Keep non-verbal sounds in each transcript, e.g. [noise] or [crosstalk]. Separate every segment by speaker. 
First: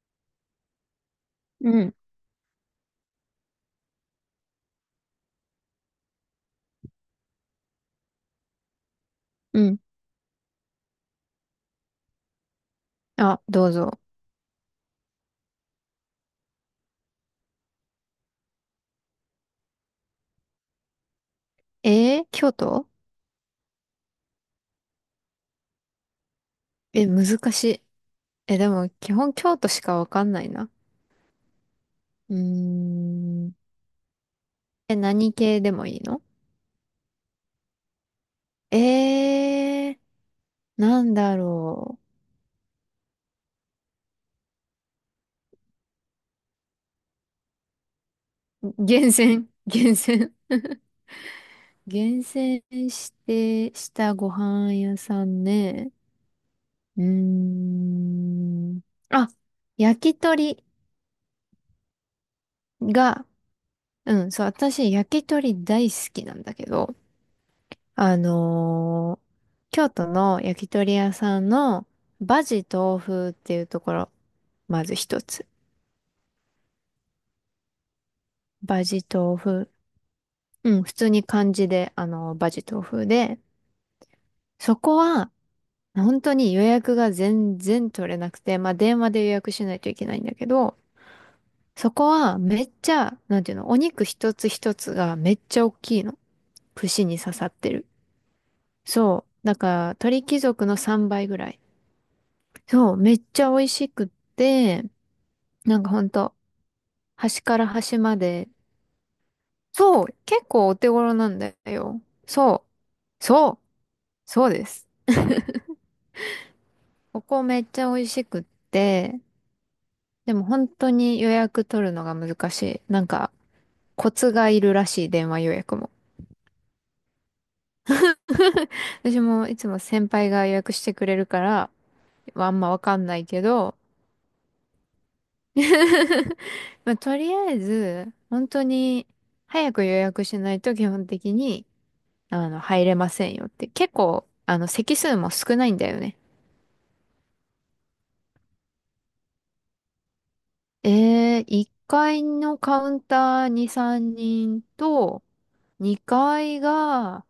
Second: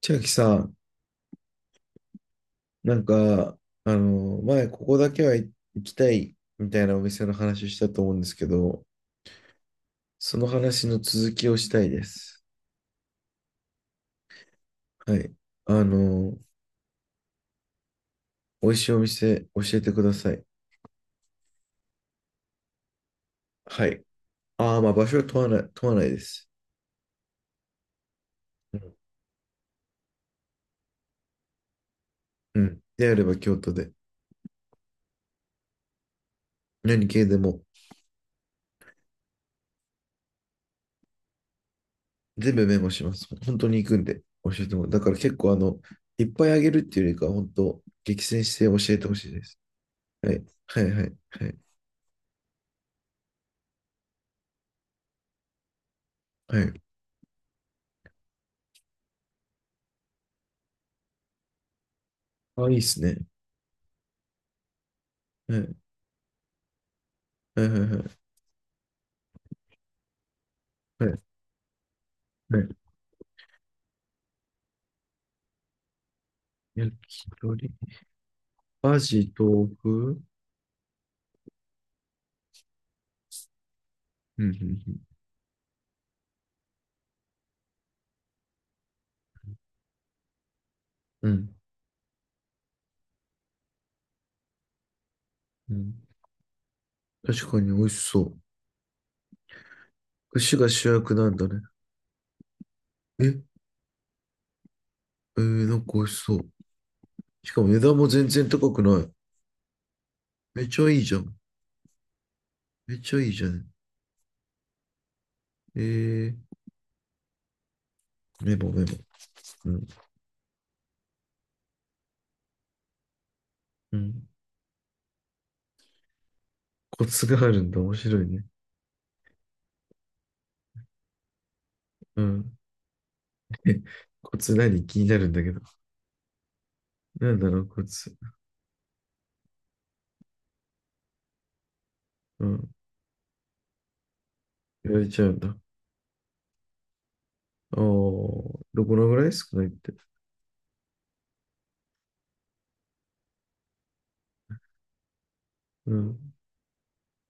Speaker 1: 千秋さん、
Speaker 2: うん、
Speaker 1: なんか、前、ここだけは行きたいみたいなお店の話したと思うんですけど、
Speaker 2: うん。
Speaker 1: その話の続きをしたいです。
Speaker 2: あ、どうぞ。
Speaker 1: はい。あの、美味しいお店教えてください。
Speaker 2: 京都。
Speaker 1: はい。ああ、まあ場所は問わないです。
Speaker 2: え、難しい。え、で
Speaker 1: う
Speaker 2: も、
Speaker 1: ん。
Speaker 2: 基本京都しかわかんないな。う
Speaker 1: うんであれば
Speaker 2: ー
Speaker 1: 京
Speaker 2: ん。
Speaker 1: 都で、
Speaker 2: え、何系でもいいの？
Speaker 1: 何系でも、
Speaker 2: えー、なんだろ
Speaker 1: 全部メモします。本当に行くんで、教えてもらう。だから結構、いっぱいあげるっていうよりかは、本当、激戦して
Speaker 2: う。
Speaker 1: 教えて
Speaker 2: 厳
Speaker 1: ほしいで
Speaker 2: 選、
Speaker 1: す。
Speaker 2: [laughs] 厳
Speaker 1: は
Speaker 2: 選。
Speaker 1: い。はい、はい、はい。
Speaker 2: 厳選して、したご飯屋さんね。
Speaker 1: はい。
Speaker 2: うーん。あ、焼き鳥
Speaker 1: あ、いいっすね。
Speaker 2: が、うん、そう、私、焼き
Speaker 1: はい、
Speaker 2: 鳥
Speaker 1: は
Speaker 2: 大好きなんだけど、
Speaker 1: い、は
Speaker 2: あ
Speaker 1: い、
Speaker 2: のー京都の焼き鳥
Speaker 1: は
Speaker 2: 屋
Speaker 1: い、
Speaker 2: さんのバ
Speaker 1: は
Speaker 2: ジ
Speaker 1: い。
Speaker 2: 豆腐っていうところ、まず一つ。
Speaker 1: 焼き鳥、
Speaker 2: バ
Speaker 1: バ
Speaker 2: ジ
Speaker 1: ジ、
Speaker 2: 豆
Speaker 1: 豆
Speaker 2: 腐。
Speaker 1: 腐。
Speaker 2: うん、普通に漢字で、バジ豆腐で、
Speaker 1: う
Speaker 2: そこ
Speaker 1: ん、
Speaker 2: は、本当に予約が全然取れなくて、まあ、電話で予約しないといけないんだけど、
Speaker 1: うん、うん。
Speaker 2: そこはめっちゃ、なんていうの、お肉一つ一つがめっちゃ大
Speaker 1: うんうん。
Speaker 2: きいの。串に刺さ
Speaker 1: 確
Speaker 2: っ
Speaker 1: かに
Speaker 2: て
Speaker 1: 美
Speaker 2: る。
Speaker 1: 味しそう。
Speaker 2: そう。だから、鳥貴
Speaker 1: 串
Speaker 2: 族
Speaker 1: が
Speaker 2: の
Speaker 1: 主
Speaker 2: 3
Speaker 1: 役
Speaker 2: 倍
Speaker 1: なん
Speaker 2: ぐ
Speaker 1: だ
Speaker 2: らい。
Speaker 1: ね。
Speaker 2: そう、めっ
Speaker 1: え、
Speaker 2: ちゃ美味しくって、
Speaker 1: な
Speaker 2: な
Speaker 1: ん
Speaker 2: んか
Speaker 1: か美
Speaker 2: ほ
Speaker 1: 味
Speaker 2: ん
Speaker 1: しそ
Speaker 2: と、
Speaker 1: う。
Speaker 2: 端
Speaker 1: し
Speaker 2: か
Speaker 1: か
Speaker 2: ら
Speaker 1: も値段
Speaker 2: 端
Speaker 1: も
Speaker 2: ま
Speaker 1: 全然
Speaker 2: で、
Speaker 1: 高くない。
Speaker 2: そう、結
Speaker 1: めっ
Speaker 2: 構お
Speaker 1: ち
Speaker 2: 手
Speaker 1: ゃいいじ
Speaker 2: 頃
Speaker 1: ゃ
Speaker 2: な
Speaker 1: ん。
Speaker 2: んだよ。そ
Speaker 1: めっちゃ
Speaker 2: う、
Speaker 1: いいじゃ
Speaker 2: そう、
Speaker 1: ん。
Speaker 2: そうです。
Speaker 1: えー、
Speaker 2: ここめっちゃ美味しくっ
Speaker 1: メモメモ。
Speaker 2: て、
Speaker 1: うん、
Speaker 2: でも本当に予約取るのが難しい。なんか、
Speaker 1: う
Speaker 2: コ
Speaker 1: ん。
Speaker 2: ツがいるらしい、電話予約も。
Speaker 1: コツがあるんだ。面白いね。
Speaker 2: [laughs] 私もいつも先輩が予約してくれるから、
Speaker 1: う
Speaker 2: まあ
Speaker 1: ん。
Speaker 2: んまわかんないけ
Speaker 1: [laughs]
Speaker 2: ど、
Speaker 1: え、コツ何気になるんだけど。
Speaker 2: [laughs] まあ、と
Speaker 1: な
Speaker 2: り
Speaker 1: んだ
Speaker 2: あえ
Speaker 1: ろう、コ
Speaker 2: ず、
Speaker 1: ツ。
Speaker 2: 本当に、早く予約しないと基本的に、
Speaker 1: うん。
Speaker 2: 入れませんよって。結構、
Speaker 1: 言
Speaker 2: 席
Speaker 1: われ
Speaker 2: 数
Speaker 1: ちゃう
Speaker 2: も
Speaker 1: んだ。
Speaker 2: 少
Speaker 1: あ
Speaker 2: ないんだよね。
Speaker 1: あ、どこのぐらい少ないって。
Speaker 2: 1階のカウンターに3人と、
Speaker 1: うん。
Speaker 2: 2階が、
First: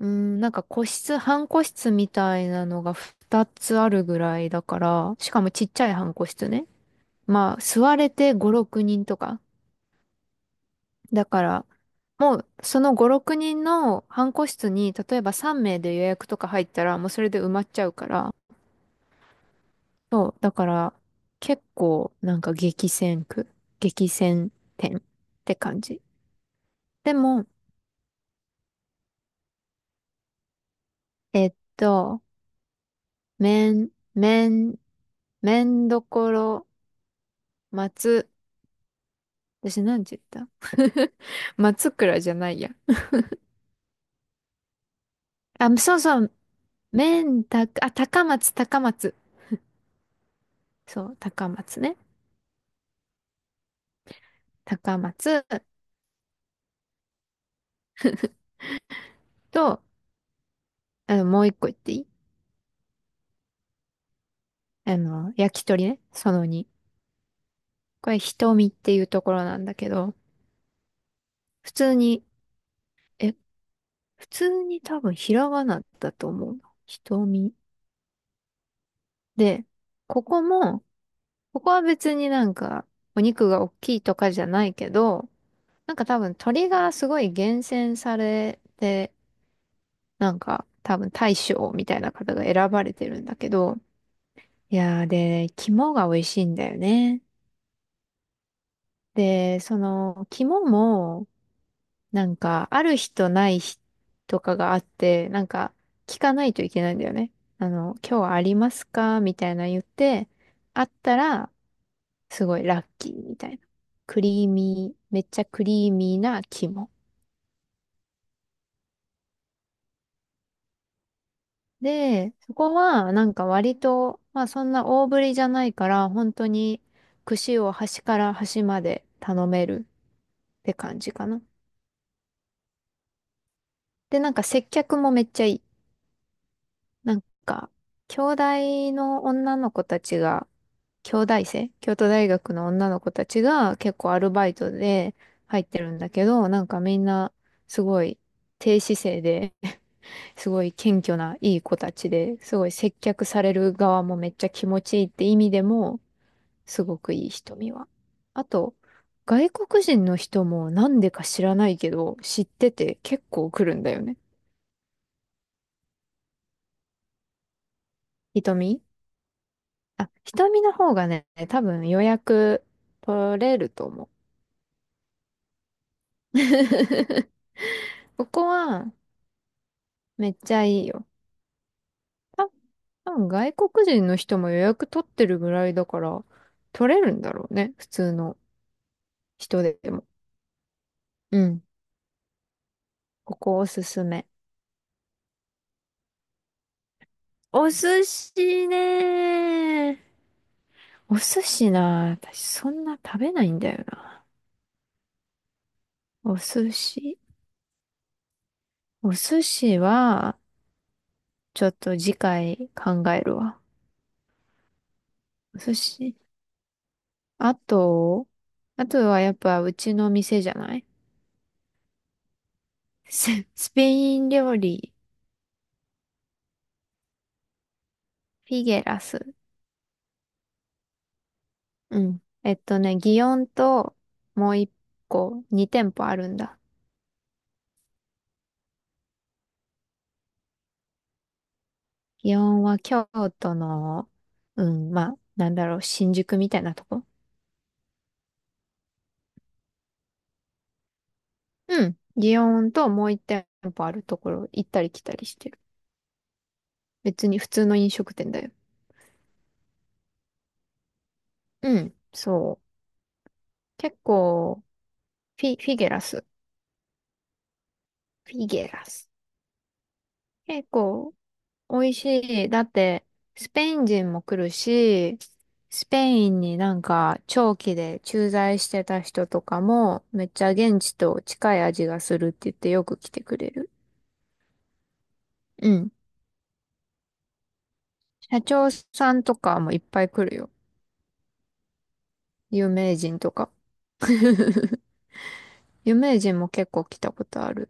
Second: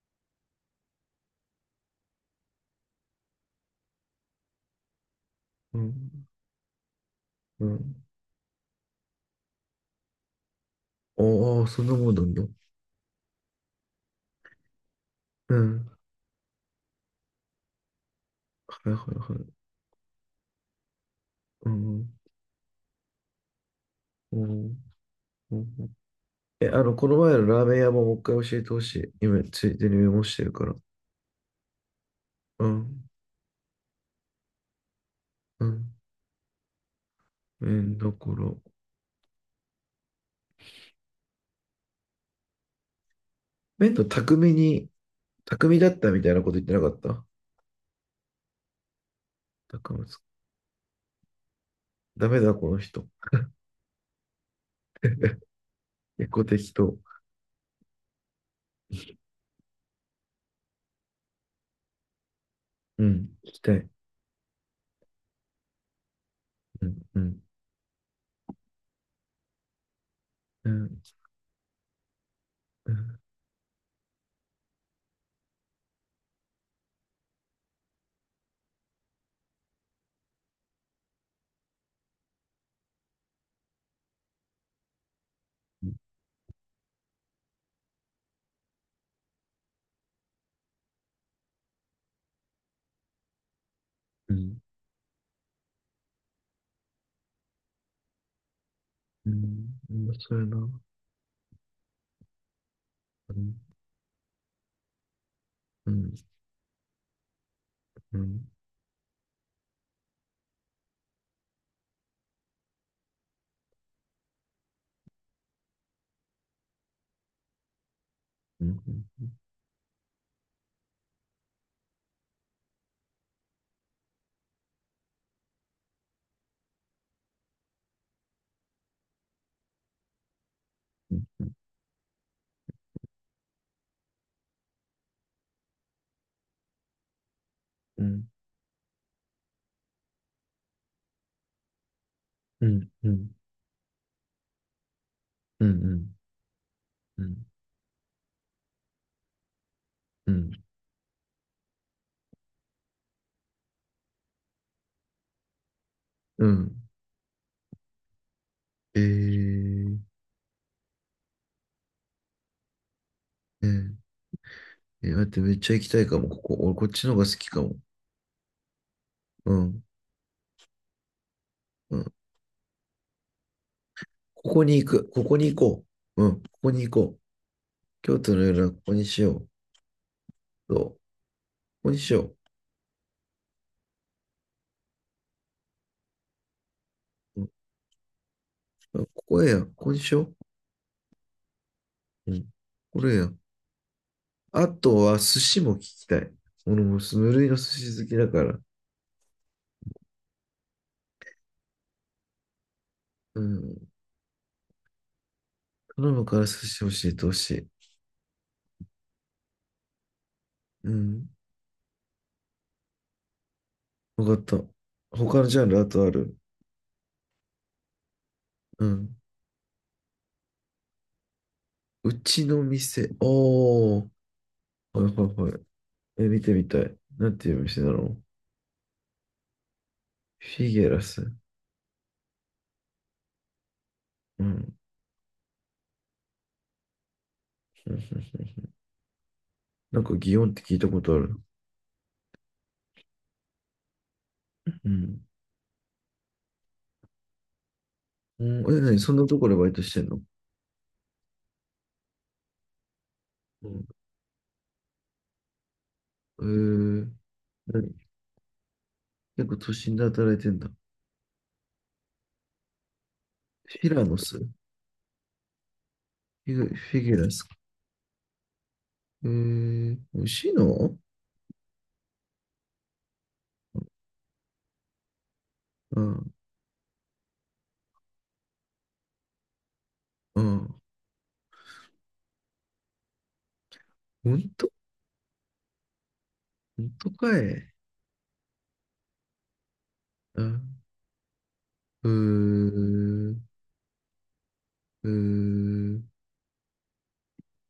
Speaker 2: うん、なんか個室、半個室みたいなのが2つあるぐらいだから、しかもちっ
Speaker 1: う
Speaker 2: ちゃい半個
Speaker 1: ん。
Speaker 2: 室ね。まあ、
Speaker 1: う
Speaker 2: 座
Speaker 1: ん。
Speaker 2: れて5、6人とか。だか
Speaker 1: おー、
Speaker 2: ら、
Speaker 1: そんなもんなん
Speaker 2: も
Speaker 1: だ。
Speaker 2: う、その5、6人の半個室に、例えば
Speaker 1: う
Speaker 2: 3名
Speaker 1: ん。
Speaker 2: で予約とか入ったら、もうそれで埋まっちゃうから、
Speaker 1: はいはいはい。
Speaker 2: そう、だから、結
Speaker 1: うん。
Speaker 2: 構、なんか激戦区、激
Speaker 1: う
Speaker 2: 戦
Speaker 1: ん。
Speaker 2: 店って
Speaker 1: うん。
Speaker 2: 感じ。
Speaker 1: え、こ
Speaker 2: で
Speaker 1: の前の
Speaker 2: も、
Speaker 1: ラーメン屋ももう一回教えてほしい。今、ついでにメモしてるから。
Speaker 2: えっと、
Speaker 1: うん。
Speaker 2: め
Speaker 1: うん。
Speaker 2: どころ、
Speaker 1: だ
Speaker 2: 松、
Speaker 1: から、
Speaker 2: 私なんて言った？ [laughs] 松倉じゃないや。
Speaker 1: 麺の匠に、
Speaker 2: あ、
Speaker 1: 匠だ
Speaker 2: そ
Speaker 1: っ
Speaker 2: う
Speaker 1: た
Speaker 2: そ
Speaker 1: みた
Speaker 2: う、
Speaker 1: いなこと言ってなかっ
Speaker 2: め
Speaker 1: た？
Speaker 2: んたあ、高松、高松。
Speaker 1: 匠です。
Speaker 2: そう、高松ね。
Speaker 1: ダメだ、この人。
Speaker 2: 高松
Speaker 1: 結構適当。
Speaker 2: と、もう一個言っていい？
Speaker 1: うん。聞きたい。
Speaker 2: 焼き鳥ね。その2。
Speaker 1: うん。うん。
Speaker 2: これ、瞳っていうところなんだけど、
Speaker 1: うん。
Speaker 2: 普通に、
Speaker 1: うん。
Speaker 2: え、普通に多分ひらがなだと思うな。瞳。で、ここも、ここは別になんかお肉が大きいとかじゃないけど、なんか多分鳥がすごい厳選されて、なんか多分大将みたいな方が選ばれてるんだけど、
Speaker 1: うん。
Speaker 2: いやー、で、肝が美味しいんだよね。
Speaker 1: う
Speaker 2: で、
Speaker 1: ん。
Speaker 2: そ
Speaker 1: 面
Speaker 2: の
Speaker 1: 白いな。
Speaker 2: 肝
Speaker 1: う
Speaker 2: もなんか、ある日とない
Speaker 1: ん。
Speaker 2: 日とかがあって、なんか、
Speaker 1: うん。
Speaker 2: 聞かないといけないんだよね。
Speaker 1: う
Speaker 2: 今日はあ
Speaker 1: ん。
Speaker 2: りますかみたいな言って、あったら、すごいラッキーみたいな。クリーミー、めっちゃクリーミーな肝。
Speaker 1: うん。
Speaker 2: で、そこは、なんか割と、まあそんな大ぶりじゃないから、本当に串を端から端まで頼めるって感じかな。で、なんか接客もめっちゃいい。なんか、
Speaker 1: う
Speaker 2: 兄
Speaker 1: ん。
Speaker 2: 弟の女の子たちが、京大生、京都大学
Speaker 1: う
Speaker 2: の女
Speaker 1: ん。
Speaker 2: の
Speaker 1: う
Speaker 2: 子た
Speaker 1: ん。
Speaker 2: ちが結構アルバイトで入
Speaker 1: う
Speaker 2: っ
Speaker 1: ん。う
Speaker 2: てるん
Speaker 1: ん。
Speaker 2: だけど、なんかみん
Speaker 1: う
Speaker 2: な
Speaker 1: ん。
Speaker 2: すごい低姿勢で、
Speaker 1: う
Speaker 2: [laughs] す
Speaker 1: ん。
Speaker 2: ごい謙虚ないい子たちで、すごい接客される側もめっちゃ気持ちいいって意味でも、
Speaker 1: うん。
Speaker 2: すごくいい瞳は。あと、
Speaker 1: え
Speaker 2: 外国
Speaker 1: ー、ね
Speaker 2: 人の人もなんでか知らないけど、知ってて結構
Speaker 1: え
Speaker 2: 来るんだ
Speaker 1: ー、
Speaker 2: よね。
Speaker 1: えー待って、めっちゃ行きたいかも、ここ。俺、こっちの方が好きかも。
Speaker 2: 瞳。
Speaker 1: うん。
Speaker 2: あ、瞳の方がね、多分
Speaker 1: う
Speaker 2: 予
Speaker 1: ん。
Speaker 2: 約取れると思う。
Speaker 1: ここに行く。ここに行こう。うん。ここに行こう。
Speaker 2: [laughs]
Speaker 1: 京
Speaker 2: こ
Speaker 1: 都の
Speaker 2: こ
Speaker 1: 夜はこ
Speaker 2: は、
Speaker 1: こにしよう。
Speaker 2: めっちゃ
Speaker 1: そう。
Speaker 2: いい
Speaker 1: こ
Speaker 2: よ。
Speaker 1: こにしよ
Speaker 2: た多分外国人の人も予約取ってるぐらいだから、取れるんだ
Speaker 1: う。う
Speaker 2: ろ
Speaker 1: ん。
Speaker 2: うね。普通の
Speaker 1: あ、ここ
Speaker 2: 人
Speaker 1: や。こ
Speaker 2: で
Speaker 1: こに
Speaker 2: も。
Speaker 1: しよ
Speaker 2: うん。
Speaker 1: う。うん。これや。
Speaker 2: ここおすすめ。
Speaker 1: あとは、寿司も聞きたい。俺も無類の寿
Speaker 2: お
Speaker 1: 司
Speaker 2: 寿
Speaker 1: 好きだから。
Speaker 2: 司ね。お寿司な、私そんな食べ
Speaker 1: う
Speaker 2: ないんだよ
Speaker 1: ん。
Speaker 2: な。
Speaker 1: 頼む
Speaker 2: お
Speaker 1: から寿
Speaker 2: 寿
Speaker 1: 司教え
Speaker 2: 司。
Speaker 1: てほしい。
Speaker 2: お寿司は、
Speaker 1: うん。
Speaker 2: ちょっと次回考えるわ。
Speaker 1: わかった。他のジ
Speaker 2: お
Speaker 1: ャン
Speaker 2: 寿
Speaker 1: ルあとあ
Speaker 2: 司。
Speaker 1: る？
Speaker 2: あと、
Speaker 1: う
Speaker 2: あと
Speaker 1: ん。
Speaker 2: はやっぱうちの店じゃない？
Speaker 1: うちの
Speaker 2: [laughs]
Speaker 1: 店。
Speaker 2: ススペ
Speaker 1: おー。
Speaker 2: イン料理、
Speaker 1: はいはいはい。え、見てみたい。なんていう店なの？
Speaker 2: フィゲラス。
Speaker 1: フィゲラス。
Speaker 2: うん。祇園と
Speaker 1: う
Speaker 2: もう一
Speaker 1: ん。
Speaker 2: 個、二店舗あるんだ。
Speaker 1: [laughs] うん、うん、うん。なんか祇園って聞いたことある。
Speaker 2: 祇園は京都の、う
Speaker 1: う
Speaker 2: ん、まあ、
Speaker 1: ん。
Speaker 2: なんだろう、新宿みたいなとこ。
Speaker 1: うん。え、何そんなところでバイトしてんの？
Speaker 2: うん。祇園ともう一店
Speaker 1: う
Speaker 2: 舗
Speaker 1: ん。
Speaker 2: あるところ行ったり来たりしてる。
Speaker 1: えー、
Speaker 2: 別に普通の飲
Speaker 1: 何
Speaker 2: 食店だよ。
Speaker 1: 結構都心で働いてんだ。
Speaker 2: うん、そう。
Speaker 1: フィ
Speaker 2: 結
Speaker 1: ラノスフ
Speaker 2: 構、フィゲラス。
Speaker 1: ィグ、フィギュラスか。
Speaker 2: フィゲラス。
Speaker 1: 美味しい
Speaker 2: 結
Speaker 1: の？
Speaker 2: 構、美味しい。だって、スペイン人も来るし、スペ
Speaker 1: う
Speaker 2: イ
Speaker 1: ん、
Speaker 2: ンになんか長期で駐在してた人とかも、めっ
Speaker 1: う
Speaker 2: ちゃ
Speaker 1: ん。
Speaker 2: 現地と近い味がするって言ってよく来てくれる。
Speaker 1: ほんと。
Speaker 2: うん。
Speaker 1: ほんとかい。
Speaker 2: 社長さんとかもいっぱい来る
Speaker 1: う
Speaker 2: よ。
Speaker 1: ん。うー
Speaker 2: 有名人と
Speaker 1: ん、
Speaker 2: か。[laughs]
Speaker 1: うー
Speaker 2: 有
Speaker 1: ん、
Speaker 2: 名人も結構来たことある。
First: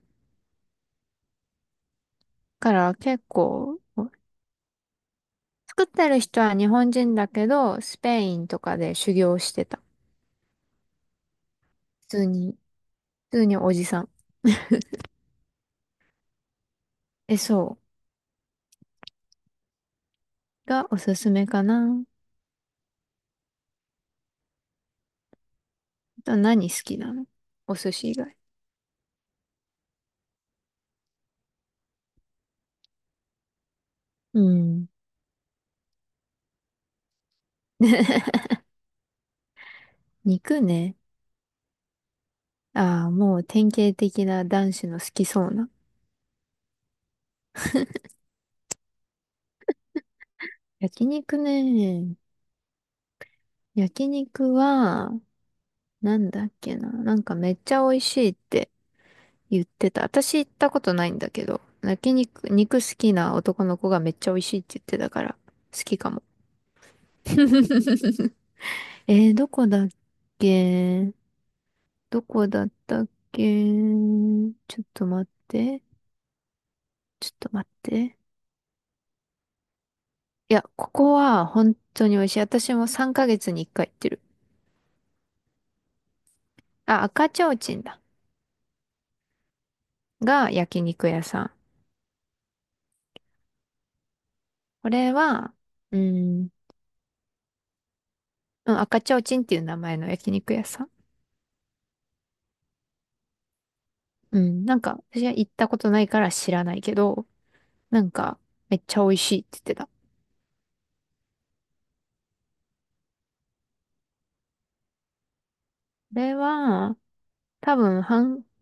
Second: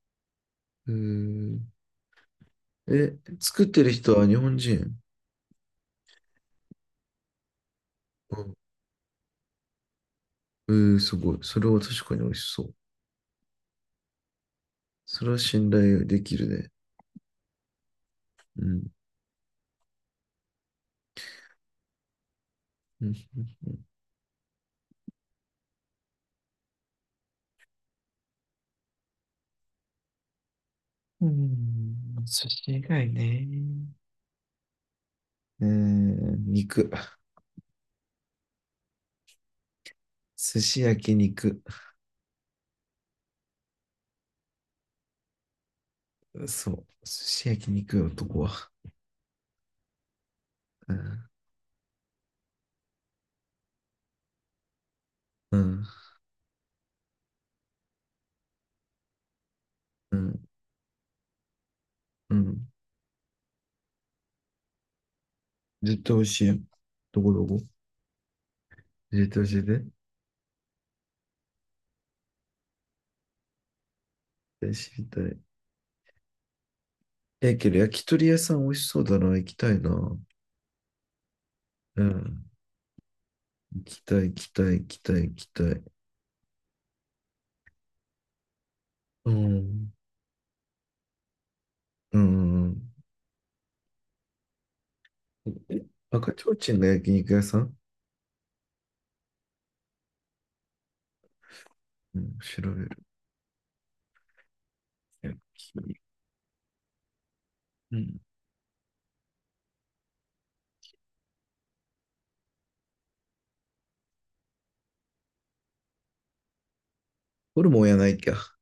Speaker 1: うーん。
Speaker 2: から
Speaker 1: え、
Speaker 2: 結
Speaker 1: 作っ
Speaker 2: 構、
Speaker 1: てる人は日本人。
Speaker 2: 作ってる人は日本人だけど、スペイ
Speaker 1: う
Speaker 2: ン
Speaker 1: ん。
Speaker 2: とかで修行してた。
Speaker 1: えー、すごい。それは確
Speaker 2: 普
Speaker 1: かに
Speaker 2: 通
Speaker 1: 美味し
Speaker 2: に、
Speaker 1: そう。
Speaker 2: 普通におじさん。
Speaker 1: それは信頼できるね。
Speaker 2: え、そ
Speaker 1: うん。
Speaker 2: う。がおすすめかな。
Speaker 1: うん、
Speaker 2: と何好きなの？お寿司以外。
Speaker 1: うん、うん。寿司以外ね。
Speaker 2: うん。
Speaker 1: うん。肉。
Speaker 2: [laughs]
Speaker 1: 寿
Speaker 2: 肉
Speaker 1: 司焼
Speaker 2: ね。
Speaker 1: 肉。
Speaker 2: ああ、もう典型的な男子の好きそうな。
Speaker 1: そう。寿司焼肉よ、男は。う
Speaker 2: 焼
Speaker 1: ん。
Speaker 2: 肉ね。焼肉は、なんだっけな。なんかめっちゃ美味しいって言ってた。
Speaker 1: う
Speaker 2: 私
Speaker 1: ん。
Speaker 2: 行ったことないんだけど、焼
Speaker 1: う
Speaker 2: 肉、
Speaker 1: ん。
Speaker 2: 肉好きな男の子がめっちゃ美味しいって言ってたから、好き
Speaker 1: 絶
Speaker 2: か
Speaker 1: 対美
Speaker 2: も。
Speaker 1: 味しいよ。どこどこ、
Speaker 2: [laughs]
Speaker 1: 絶対
Speaker 2: ど
Speaker 1: 教え
Speaker 2: こ
Speaker 1: て。
Speaker 2: だっ
Speaker 1: 絶
Speaker 2: け？どこだったっけ？
Speaker 1: 対
Speaker 2: ちょっ
Speaker 1: 知り
Speaker 2: と
Speaker 1: た
Speaker 2: 待
Speaker 1: い。
Speaker 2: って。ちょっと
Speaker 1: え、
Speaker 2: 待
Speaker 1: け
Speaker 2: っ
Speaker 1: ど焼き
Speaker 2: て。
Speaker 1: 鳥屋さん美味しそうだな。行きたいな。
Speaker 2: いや、ここは本
Speaker 1: う
Speaker 2: 当に美味しい。
Speaker 1: ん。
Speaker 2: 私も3ヶ月に1
Speaker 1: 行
Speaker 2: 回行っ
Speaker 1: き
Speaker 2: て
Speaker 1: た
Speaker 2: る。
Speaker 1: い、行きたい、行きたい、行きたい。
Speaker 2: あ、赤ちょうちんだ。
Speaker 1: うん。
Speaker 2: が焼肉屋さん。
Speaker 1: うん。
Speaker 2: これは、う
Speaker 1: 赤ち
Speaker 2: ん、
Speaker 1: ょうちんが焼肉屋さん？
Speaker 2: うん、赤ちょうちんっていう名前の焼肉屋さん。
Speaker 1: うん、調べる。
Speaker 2: うん、なんか私は
Speaker 1: 焼
Speaker 2: 行ったこと
Speaker 1: 肉。
Speaker 2: ないから知らないけど、
Speaker 1: う
Speaker 2: なん
Speaker 1: ん。
Speaker 2: かめっちゃ美味しいって言ってた。これは、
Speaker 1: ホル
Speaker 2: 多
Speaker 1: モンや
Speaker 2: 分、
Speaker 1: ないか。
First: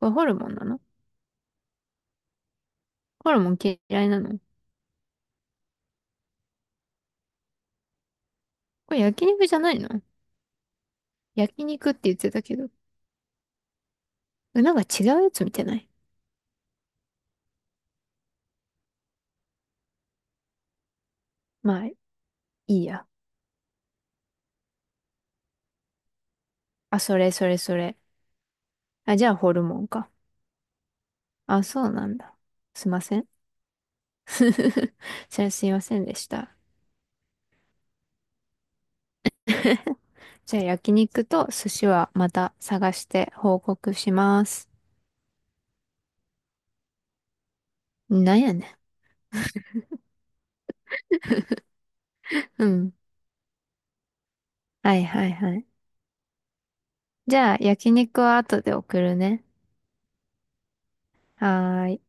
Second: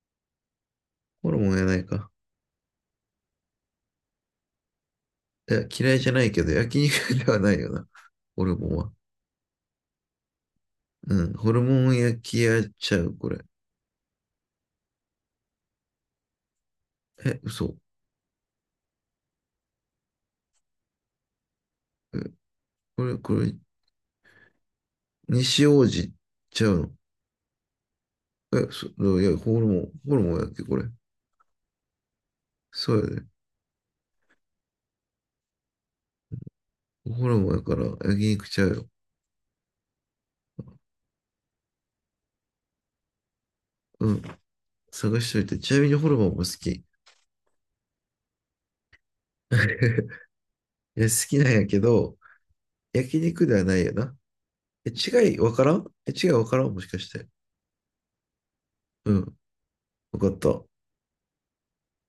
Speaker 2: これホルモンなの？
Speaker 1: ホルモンやないか。
Speaker 2: ホルモン嫌いなの？
Speaker 1: いや、嫌いじゃないけど、焼肉ではないよな。ホルモンは。
Speaker 2: これ焼肉じゃないの？
Speaker 1: うん。ホル
Speaker 2: 焼
Speaker 1: モ
Speaker 2: 肉っ
Speaker 1: ン
Speaker 2: て言っ
Speaker 1: 焼
Speaker 2: て
Speaker 1: き
Speaker 2: たけ
Speaker 1: やっ
Speaker 2: ど。
Speaker 1: ちゃう、これ。
Speaker 2: え、なんか違うやつ見てない？
Speaker 1: え、嘘。
Speaker 2: まあ、い
Speaker 1: え、
Speaker 2: い
Speaker 1: こ
Speaker 2: や。
Speaker 1: れ、これ、西王子ちゃう
Speaker 2: あ、それそれそれ。
Speaker 1: の？え、
Speaker 2: あ、
Speaker 1: い
Speaker 2: じゃ
Speaker 1: や、
Speaker 2: あホルモンか。
Speaker 1: ホルモンやっけ、これ。
Speaker 2: あ、そうなんだ。すい
Speaker 1: そう
Speaker 2: ま
Speaker 1: や
Speaker 2: せ
Speaker 1: で、
Speaker 2: ん。[laughs] じゃあすいませんでした。
Speaker 1: ホルモンやから、焼肉ちゃうよ。
Speaker 2: [laughs] じゃあ焼肉と寿司はまた探して報告
Speaker 1: う
Speaker 2: し
Speaker 1: ん。
Speaker 2: ます。
Speaker 1: 探しといて。ちなみにホルモンも好き。[laughs] い
Speaker 2: なんやね
Speaker 1: や、好きなんやけど、
Speaker 2: ん。うん。
Speaker 1: 焼肉ではないよな。え、
Speaker 2: はいはい
Speaker 1: 違いわ
Speaker 2: は
Speaker 1: か
Speaker 2: い。
Speaker 1: らん。え、違いわからん、もしかして？
Speaker 2: じゃあ焼肉は後で送
Speaker 1: う
Speaker 2: る
Speaker 1: ん。
Speaker 2: ね。
Speaker 1: わかった。
Speaker 2: はーい。